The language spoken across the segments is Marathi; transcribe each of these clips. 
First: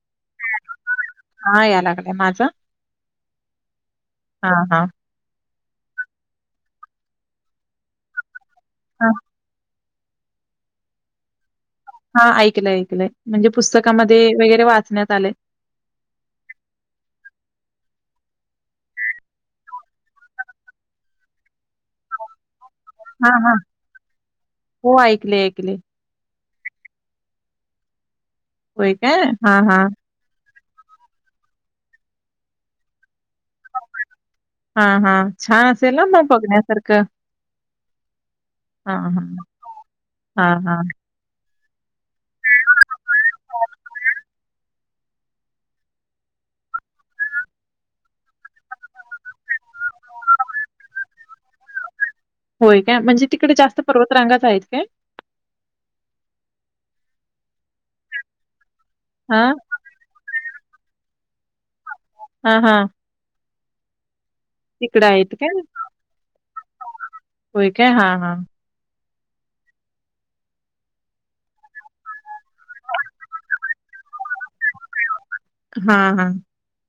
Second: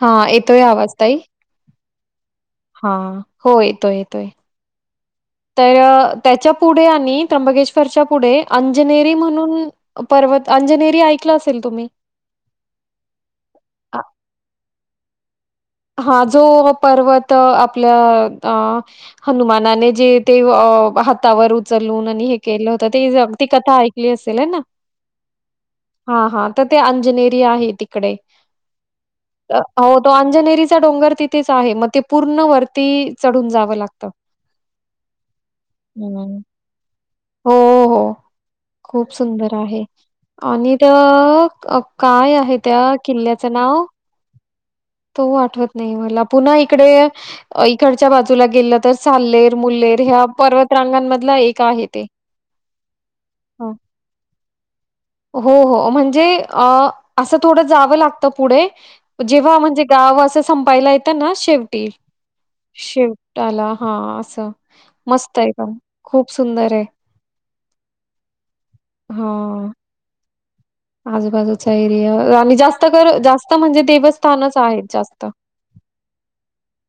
हा एतोय आवाज ताई. हा या लागलाय माझा हा हो येतोय येतोय. हा हा तर त्याच्या पुढे आणि त्र्यंबकेश्वरच्या पुढे हा अंजनेरी म्हणून पर्वत अंजनेरी ऐकलं अस हा ऐकलंय ऐकलंय म्हणजे पुस्तकामध्ये वगैरे वाचण्यात आलंय. हा जो पर्वत आपल्या हनुमानाने जे ते हातावर चलून आणि हे केलं होत ते हां अगदी हां कथा ऐकली असेल ना हो ऐकले ऐकले हा हा. तर ते अंजनेरी आहे तिकडे होय काय हां हां हो तो अंजनेरी डोंगर तिथेच आहे मग ते पूर्ण वर्ती हा हा छान असेल ना ना हं. बघण्यासारखं हो, हो. हां खूप हां सुंदर आहे हां आणि हां. तर अ काय आहे त्या किल्ल्याचं नाव तो आठवत नाही मला पुन्हा इकडे इकडच्या बाजूला गेलं तर चाल्लेर मुलेर हा पर्वतरांगांमधलं एक आहे ते. होय काय म्हणजे तिकडे हां. जास्त पर्वतरांगाच आहेत काय? हो हो म्हणजे अ असं थोडं जावं लागत पुढे हां जेव्हा म्हणजे गाव असं संपायला येतं ना शेवटी हां हां शेव ला हा अस. तिकडं आहेत मस्त काय एकदम खूप सुंदर ये. होय काय हां हां. हा. आजूबाजूचा एरिया आणि जास्त कर जास्त म्हणजे देवस्थानच आहेत जास्त. हा हा.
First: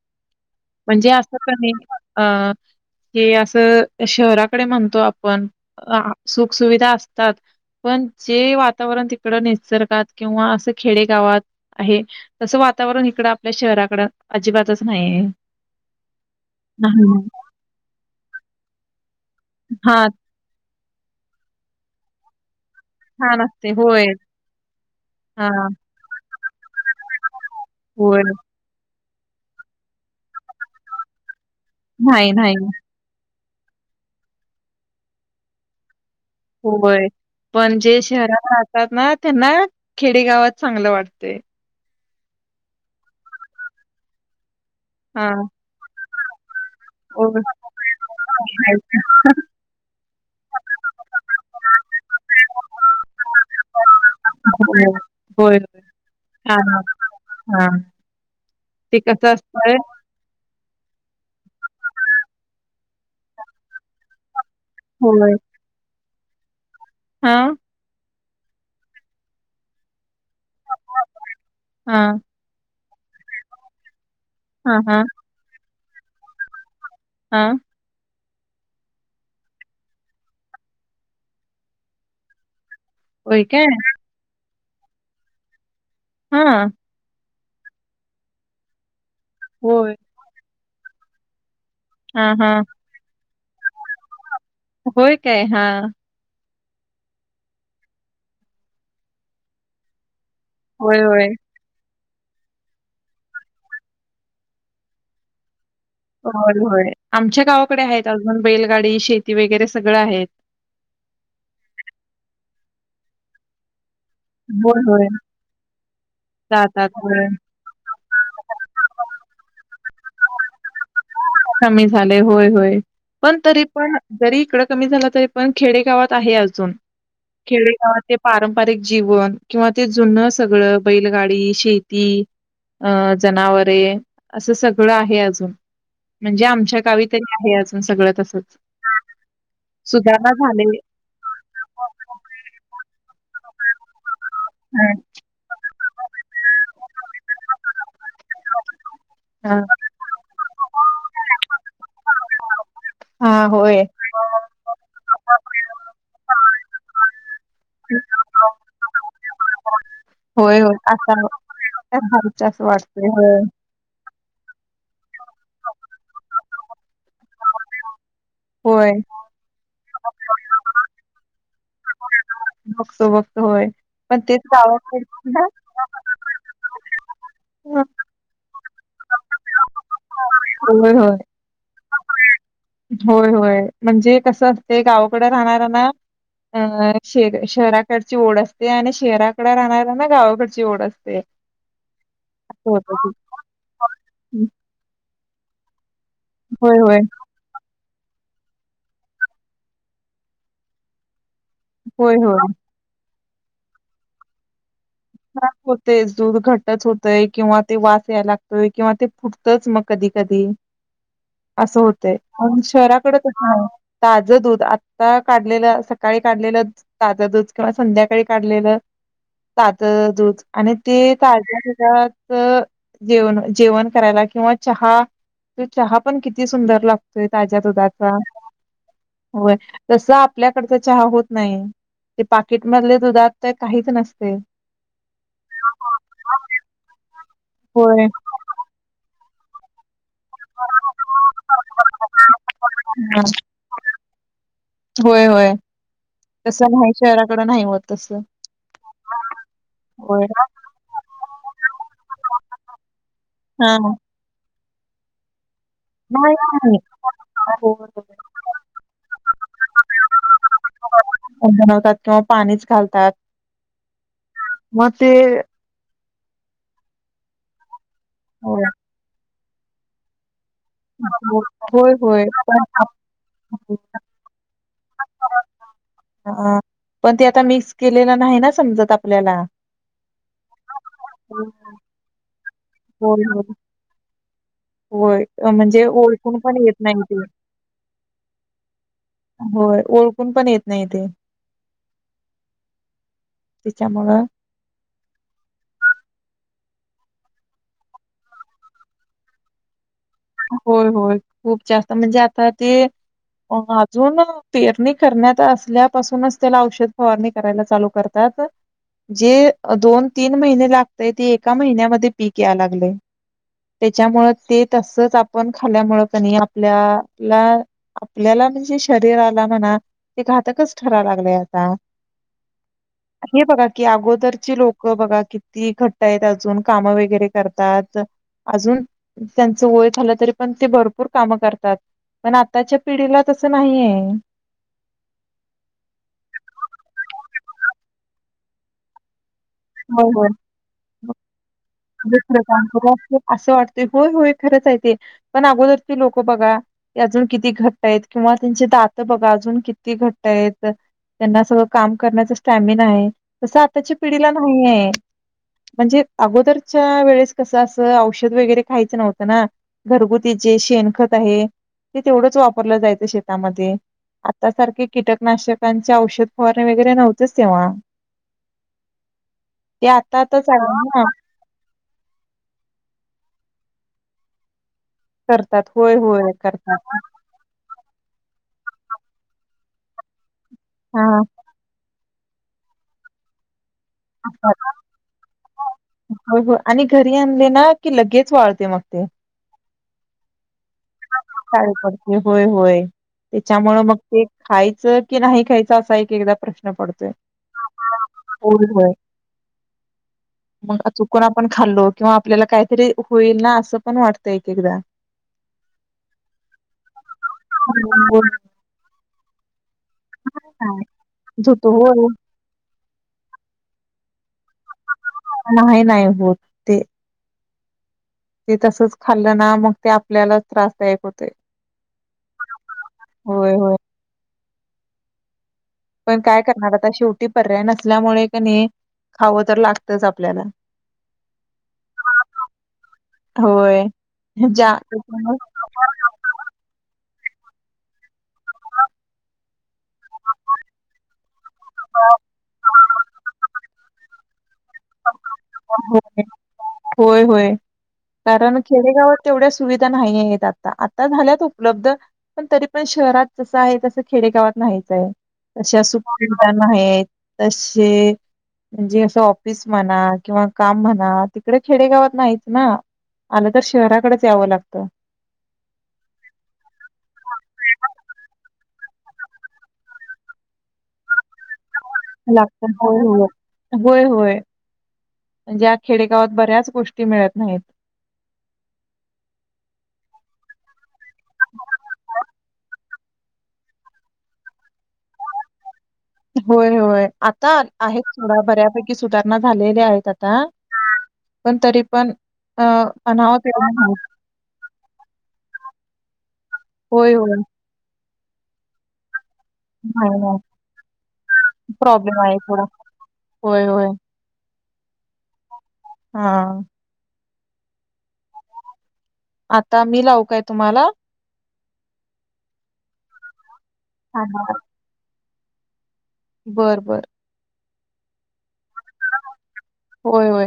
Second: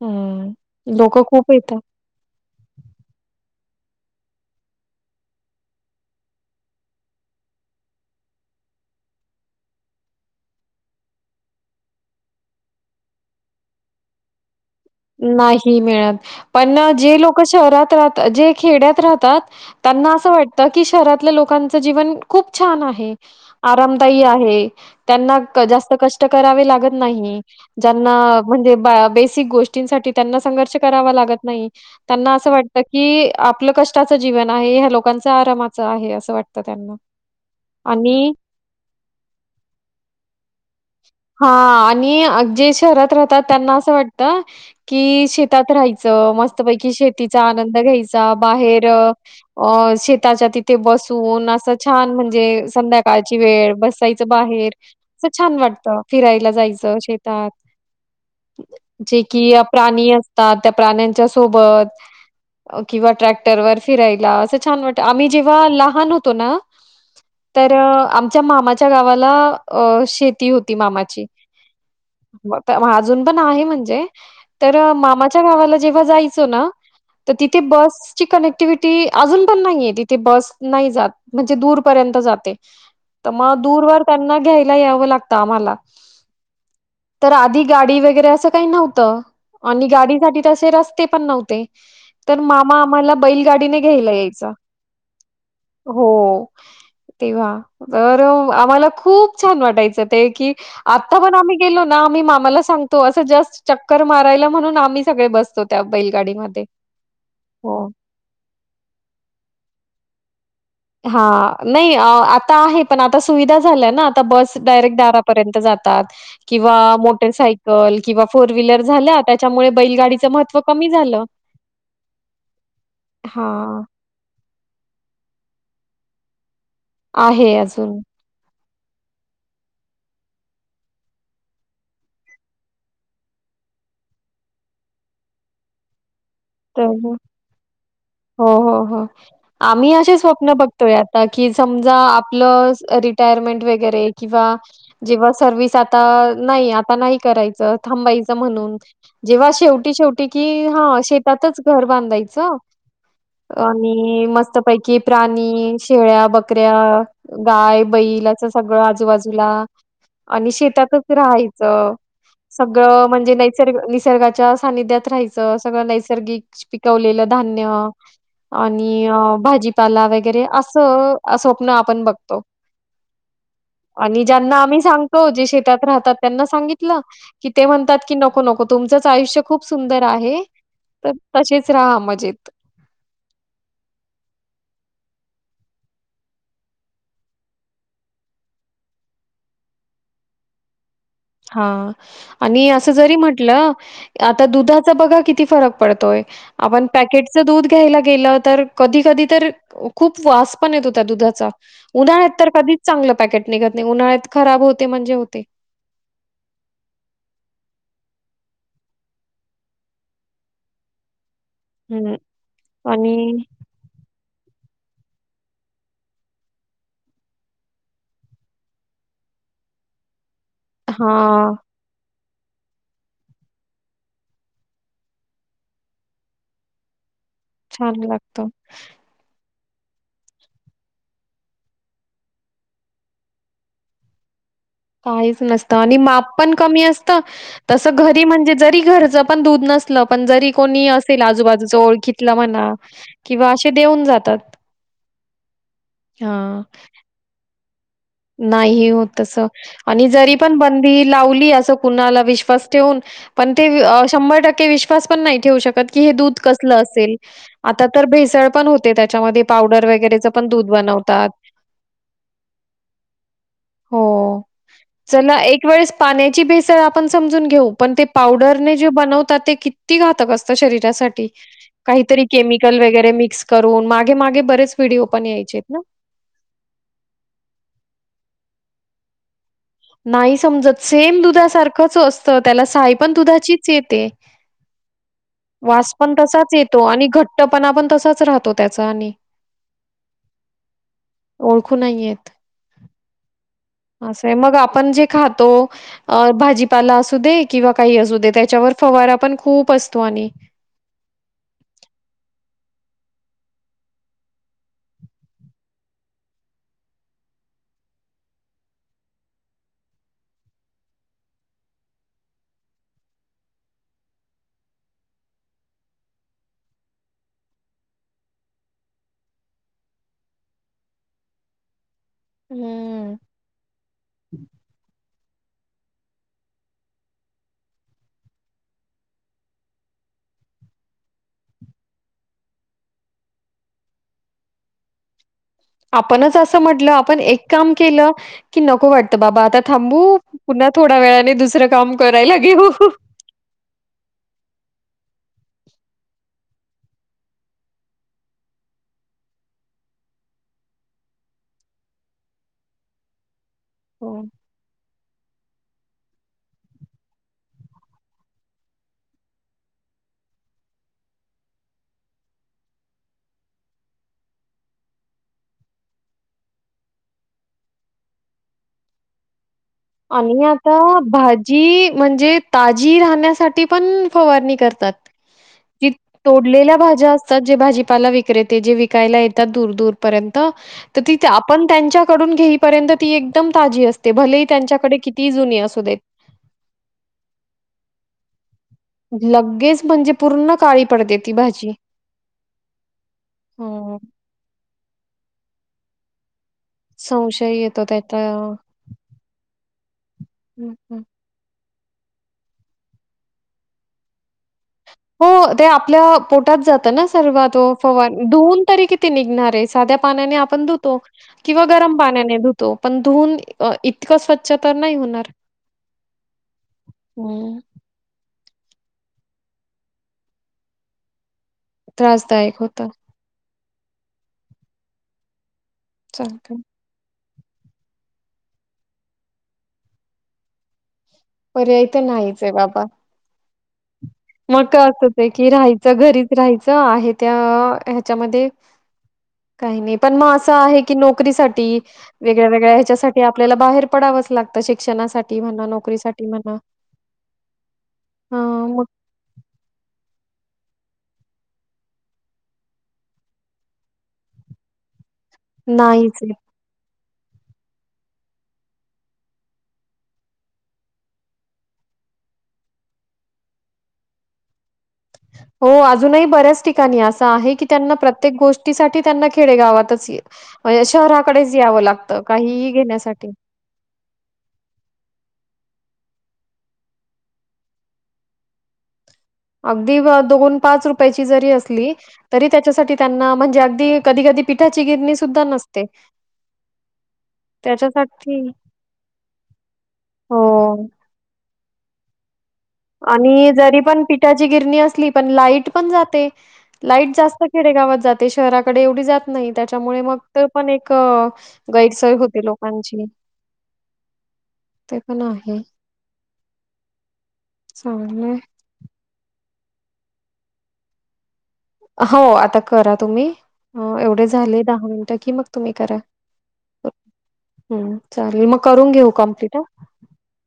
हम्म. म्हणजे लोकं असं खूप क नै येतात. हे असं शहराकडे म्हणतो आपण सुख सुुविधा असतात पण जे वातावरण तिकड निसर्गात किंवा असं खेडे गावात आहे तसं वा वातावरण इकडं आपल्या शहराकडं अजिबातच नाहीये. ना ही मिळत पण जे लोक शहरात राहता जे खेड्यात राहत तात हा त्यांना अस वातट की शहरातल्या लोकांच जीवन खूप छान आहे छान असते होय आरामदायी आहे त्यांना क हा. जास्त कष्ट करावे लागत नाही. ज्यांना होय म्हणजे बेसिक गोष्टींसाठी त्यांना संघर्ष करावा लागत नाही नाही त्यांना असं नाही वाटत की आपलं कष्टाचं जीवन आहे ह्या लोकांच आरामाचं आहे अस वाटतं त्यांना. होय. पण जे शहरात राहतात ना त्यांना खेडेगावात चांगलं वाटतय. हां आणि जे शहरात राहतात त्यांना असं वाटत कि हा. शेतात राहायचं मस्तपैकी शेतीचा आनंद घ्यायचा बाहेर अ शे ताच्या तिथे बसून असं छान म्हणजे संध्याकाळची वेळ बसायचं बाहेर होय, होय. छान वाटत फिरायला हां, जायचं शेतात. हां. ते जे कसं अस की प्राणी असता त्याग प्राण्यांच्या सोबती किंवा ट्रॅक्टर वर फिरायला छान वाटं आम्ही होय. जेव्हा लहान होतो ना हां. तरं आ मच्या मामाच्या गावाला अ शेती होती मामाची हां, म हां अजून पण आहे म्हणजे हां, तरं हां, मामाच्या गावाला जेव्हा जायचो ना तर हां. तिथे बस ची कनेक्टिविटी अजून पण नाहीये तिथे बस नाही जात म्हणजे दूर पर्यंत जाते त होय मग काय? दूरवर त्यांना घ्यायला यावं लागतं आम्हाला. हां. तर आधी गाडी वगैरे असं काही नव्हतं आणि होय. गाडीसाठी तसे रस्ते पण नव्हते हां, तर हां. मामा आम्हाला बैलगाडीने घ्यायला येय होय काय? हां. तेव्हा, तर आम्हाला खूप छान वाटायचं. ते की, होय, आत्ता होय. पण आम्ही गेलो ना आम्ही मामाला सांगतो असं जस्ट चक्कर मारायला म्हणून आम्ही सगळे बसतोत. होय होय आमच्या गावाकडे हो. आहेत अजून, बैलगाडी शेती वगैरे सगळं आहेत. हां नाही अं आता आहे पण आता सुविधा झाल्या ना? आता बस होय, डायरेक्ट होय. दारापर्यंत जातात, किंवा जातात. होय. मोटरसायकल, किंवा फोर व्हीलर झाल्या त्या च्यामुळे बैलगाडीचं महत्त्व कमी झालं. कमी झालंय होय होय. पण तरी हां, पण जरी इकडं कमी झालं तरी पण खेडे गावात आहे अजून आहे अजून खेडेगावात ते पारं पारिक जीवन किंवा ते जुनं सगळं बैलगाडी, शेती अ जनावरे असं सगळं आहे अजून. म्हणजे आमच्या तर गावी तरी आहे अजून सगळं तसं हो हो हो आम्ही अशी स्वप्न झाले बघतोय आता की समजा आपलं रिटायरमेंट वगैरे किंवा हा. जेव्हा सर्विस आ आ नाही आता नाही करायचं थांबायचं म्हणून जेव्हा हा. शेवटी शेवटी की हां शेतातच घर बांधायचं हा होय. आणि मस्तपैकी प्राणी शेळ्या बकऱ्या गाय बैलचं सगळं आजूबाजूला आणि होय होय शेतातच आता राहायचं असं सगळं वाटतय म्हणजे होय. नैसर्गिक निसर्गाच्या सानिध्यात राहायचं सगळं नैसर्गिक पिकवलेलं धान्य होय. आणि भाजीपाला वगैरे असं स्वप्न आपण बघ बघतो बघतो होय पण आणि तेच ज्यांना आम्ही गावाकडे सांगतो जे शेतात राहतात त्यांना सांगितलं कि ते होय म्हणतात की नको नको तुमचंच आयुष्य खूप सुंदर आहे तर होय. तसेच राहा मजेत होय होय म्हणजे कसं असतंय गावा कडं राहणारा ना अं श शहराकडची ओढ असते आणि शहराकडे राहणाऱ्यांना गावाकडची ओढ अस हां आणि असं जरी म्हटलं आता ते दुधाचा बघा किती फरक पडतोय होय आपण होय पॅकेटचं दूध घ्यायला गेल कधी कधी तर खूप वास पण येत हो दुधा होय होय उन्हाळत तर कधीच चांगलं निघ नाही उन्हा्यात खब हो म्हणजे होते तेच दूध घटच होतंय किंवा ते वास यायला लागतोय किंवा ते फुटतच मग कधी कधी ह असं होत प शहराकडे कस नाही ताजं दूध आता काढलेलं सकाळी काढलेलं ताजं दूध किंवा संध्याकाळी काढलेलं तात दूध आणि ते ता हां, जेवण जेवण करायला किंवा चहा त चहा पण किती सुंदर लागतो ताज्यात दुधाच छान लागतं. हो तस आपल्याकडच चहा होत नाही ते पाकिटमधले दुधात तर काहीच नसते काहीच नसत आणि माप पण कमी असत तस होय. घरी म्हणजे जरी घरच पण दूध नस पण जरी कोणी असेल आजूबाजूच ओळखितलं म्हणा हां. किंवा असे देऊन जातात होय होय हां. तस नाही शहराकडून नाही होत तस आणि जरी पण बंदी लावली असं कुणाला विश्वास ठेवून पण ते शंभर टक्के विश्वास पण नाही ठेवू शकत हे नाही दध कस नाही. असेल हो. हो. आता भेसळ पण होते त्याच्यामध्ये पावडर वगरे पण द बनवतात बनवतात किंवा पाणीच घालतात हो मग ते चला एक वेळेस पाण्याची भेसळ आपण समजून घेऊ पण ते होय, पावडरने जे बनवतात ते किती घातक अस शरीरासाठी होय. होय. काहीतरी पण केमिकल वगैरे मिक्स करून मागे मागे बरेच व्हिडिओ पण यायचे ित ना ह पण ते आता मिक्स केलेलं नाही ना समजत आपल्याला नाही समजत सेम दुधासारखंच असतं त्याला साई पण होय, होय. दुधाचीच येते होय. अ, म्हणजे वास पण ओळखून तसाच येत येतो नाही आणि ते. घट्टपणा पण तसाच राहतो त्याचा आणि होय ओळखून पण येत नाही ते ओळखू नाही येत त्याच्यामुळं असं आहे मग आपण जे खातो भाजी ला असू दे किंवा काही असू दे त्याच्यावर फवारा पण खूप अस होय होय खूप जास्त म्हणजे आता ते अजून पेरणी करण्यात असल्यापासूनच त्याला औषध फवारणी करायला चालू करतात ह का जे दोन तीन महिने लागतय ते एका महिन्यामध्ये पीक या लागले त्याच्यामुळे ते तस आपण खाल्यामूळ कनी. आपल्याला-आपल्याला म्हणजे शरीराला म्हणा. ते घातकच ठराय लागलेय आता. हम्म. हे बघा की. अगोदरची लोक बघा किती घट्ट आहेत. अजून कामं वगैरे करतात. अजून त्यांचं वय. झालं तरी पण ते भरपूर काम करतात. पण आताच्या पिढीला तसं नाही आहे. आपणच असं म्हटलं. आपण एक काम केलं की नको वाटतं बाबा आता होय थांबू होय पुन्हा थोड्या वेळाने दुसरं काम करायला काम घेऊ. करू असं वाटत. होय-होय खरंच आहे ते. पण अगोदरचे लोक बघा. अजून किती घट्ट आहेत. किंवा त्यांचे दात बघा अजून किती घट्ट आहेत. त्यांना सगळं काम करण्याचा स्टॅमिना आहे. तसं आताच्या हो. पिढीला नाही आहे. म्हणजे अगोदरच्या वेळेस कसं असं औषध वगैरे खायचं नव्हतं ना घरगुतीच जे शेणखत आहे. ते तेवढंच वापरलं जायचं शेतामध्ये. आता सारखे कीटकनाशकांचे औषध फवारणे वगैरे नव्हतेच तेव्हा. [unintelligible] ते आता आणि आता. चालू ना भाजी म्हणजे ताजी राहण्यासाठी पण फवारणी करतात. करतात की होय होय करतात तोडलेल्या भाज्या असतात ते भाजीपाला विकतात. विक्रेते. जे विकायला येतात. दूर-दूर पर्यंत तर ती. हा आपण त्यांच्या. कडून घेपर्यंत ती एकदम ताजी असते. भले ही. होय. होय. आणि घरी आणले ना की लगेच वाळते मग. लगेच म्हणजे पूर्ण काळी पडते ती भाजी. काळी पडते. होय-होय त्याच्यामुळं मग हो. ते खायचं की नाही खायचं असा एकदा-एकदा प्रश्न पडतोय. संशय येतो त्याचा. हं, मग हं. चुकून आपण खाल्लो किंवा आपल्याला काहीतरी होईल ना असं पण वाटतं एक एकदा हो ते आपल्या पोटात जातं ना सर्व तो फवारणी धुऊन तरी किती निघणार आहे. साध्या पाण्याने आपण धुतो किंवा होतो गरम होय पाण्याने धुतो पण धून इतकं स्व - - च्छ तर नाही होणार. नाही नाही होत ते अं ते तसंच खाल्ल ना मग ते आपल्याला त्रासदायक होतेयं. त्रासदायक होतं. होय पण काय चालतंय. करणार आता शेवट टीपर्याय नसल्यामुळे कनी खावं तर लागतचं आपल्याला- - पर्याय तर नाहीच हाय, बाबा. होय. मग ज्या क असं होय त्याच्यामुळे की राहायचं घरीच राहायचं आहे. त्या ह्याच्यामध्ये काही नाही. पण मग असं आहे की नोकरीसा ठी वेगळ्या वेगळ्या ह्याच्यासाठी आपल्याला बाहेर पडावंच लागतं शिक्षणासाठी - - हो. होय, होय कारण हां, मग खेडेगावात तेवढ्या सुविधा नाहीयेत आ ता आता झाल्यात उपलब्ध पण तरी पण शहरात जसं आहे तसं खेडेगावात नाहीचाय. तश सु नाहीच आहे. [unintelligible] नाहीएत. तशे म्हणजे असं ऑफिस म्हणा किंवा - - काम म्हणा तिकडे खेडेगावात नाहीच ना. आलं तर शहराकडेचं यावं लागत. हो अजूनही बऱ्याच ठिकाणी असं आहे की त्यांना प्रत्येक गो - - ष्टीसाठी त्यांना खेडेगावातच शहराकडेचं यावं लाग - - लागतं होय. होय, होय, होय. ज्या खेडेगावात बऱ्याच गोष्टी मिळत नाहीत. अगदी दोन पाच रुपयांची जरी असली तरी त्यासाठी त्यांना म्हणजे अगधी कधी कधी - - पिठाची गिरणी सुद्धा नस - - होय, होय. आता आहेत त्याच्यासाठी सोडा बऱ्यापैकी सुधारणा झालेल्या आहेत आता. हो पण, तरी पण अ अनाहत आणि जरी पण पिठाची गिरणी असली, पण लाईट पण जाते. होय लाईट होय जास्त खेडेगावात जाते. शहराकडे एवढी जात नाही. नाही. त्याच्यामुळे मग नाही नाही ते पण एक गैरसोय प्रॉब्लेम आहे होते थोडा लोकांची - - [unintelligible] ते पण आहे. हा. चागलयं. आता मी लाउ काय तुम्हाला? हो. आता करा तुम्ही एवढे झाले दहा मिनट की मग तुम्ही करा. बर बर हम्. चालेल मग करून घेऊ कम्प्लीट. होय होय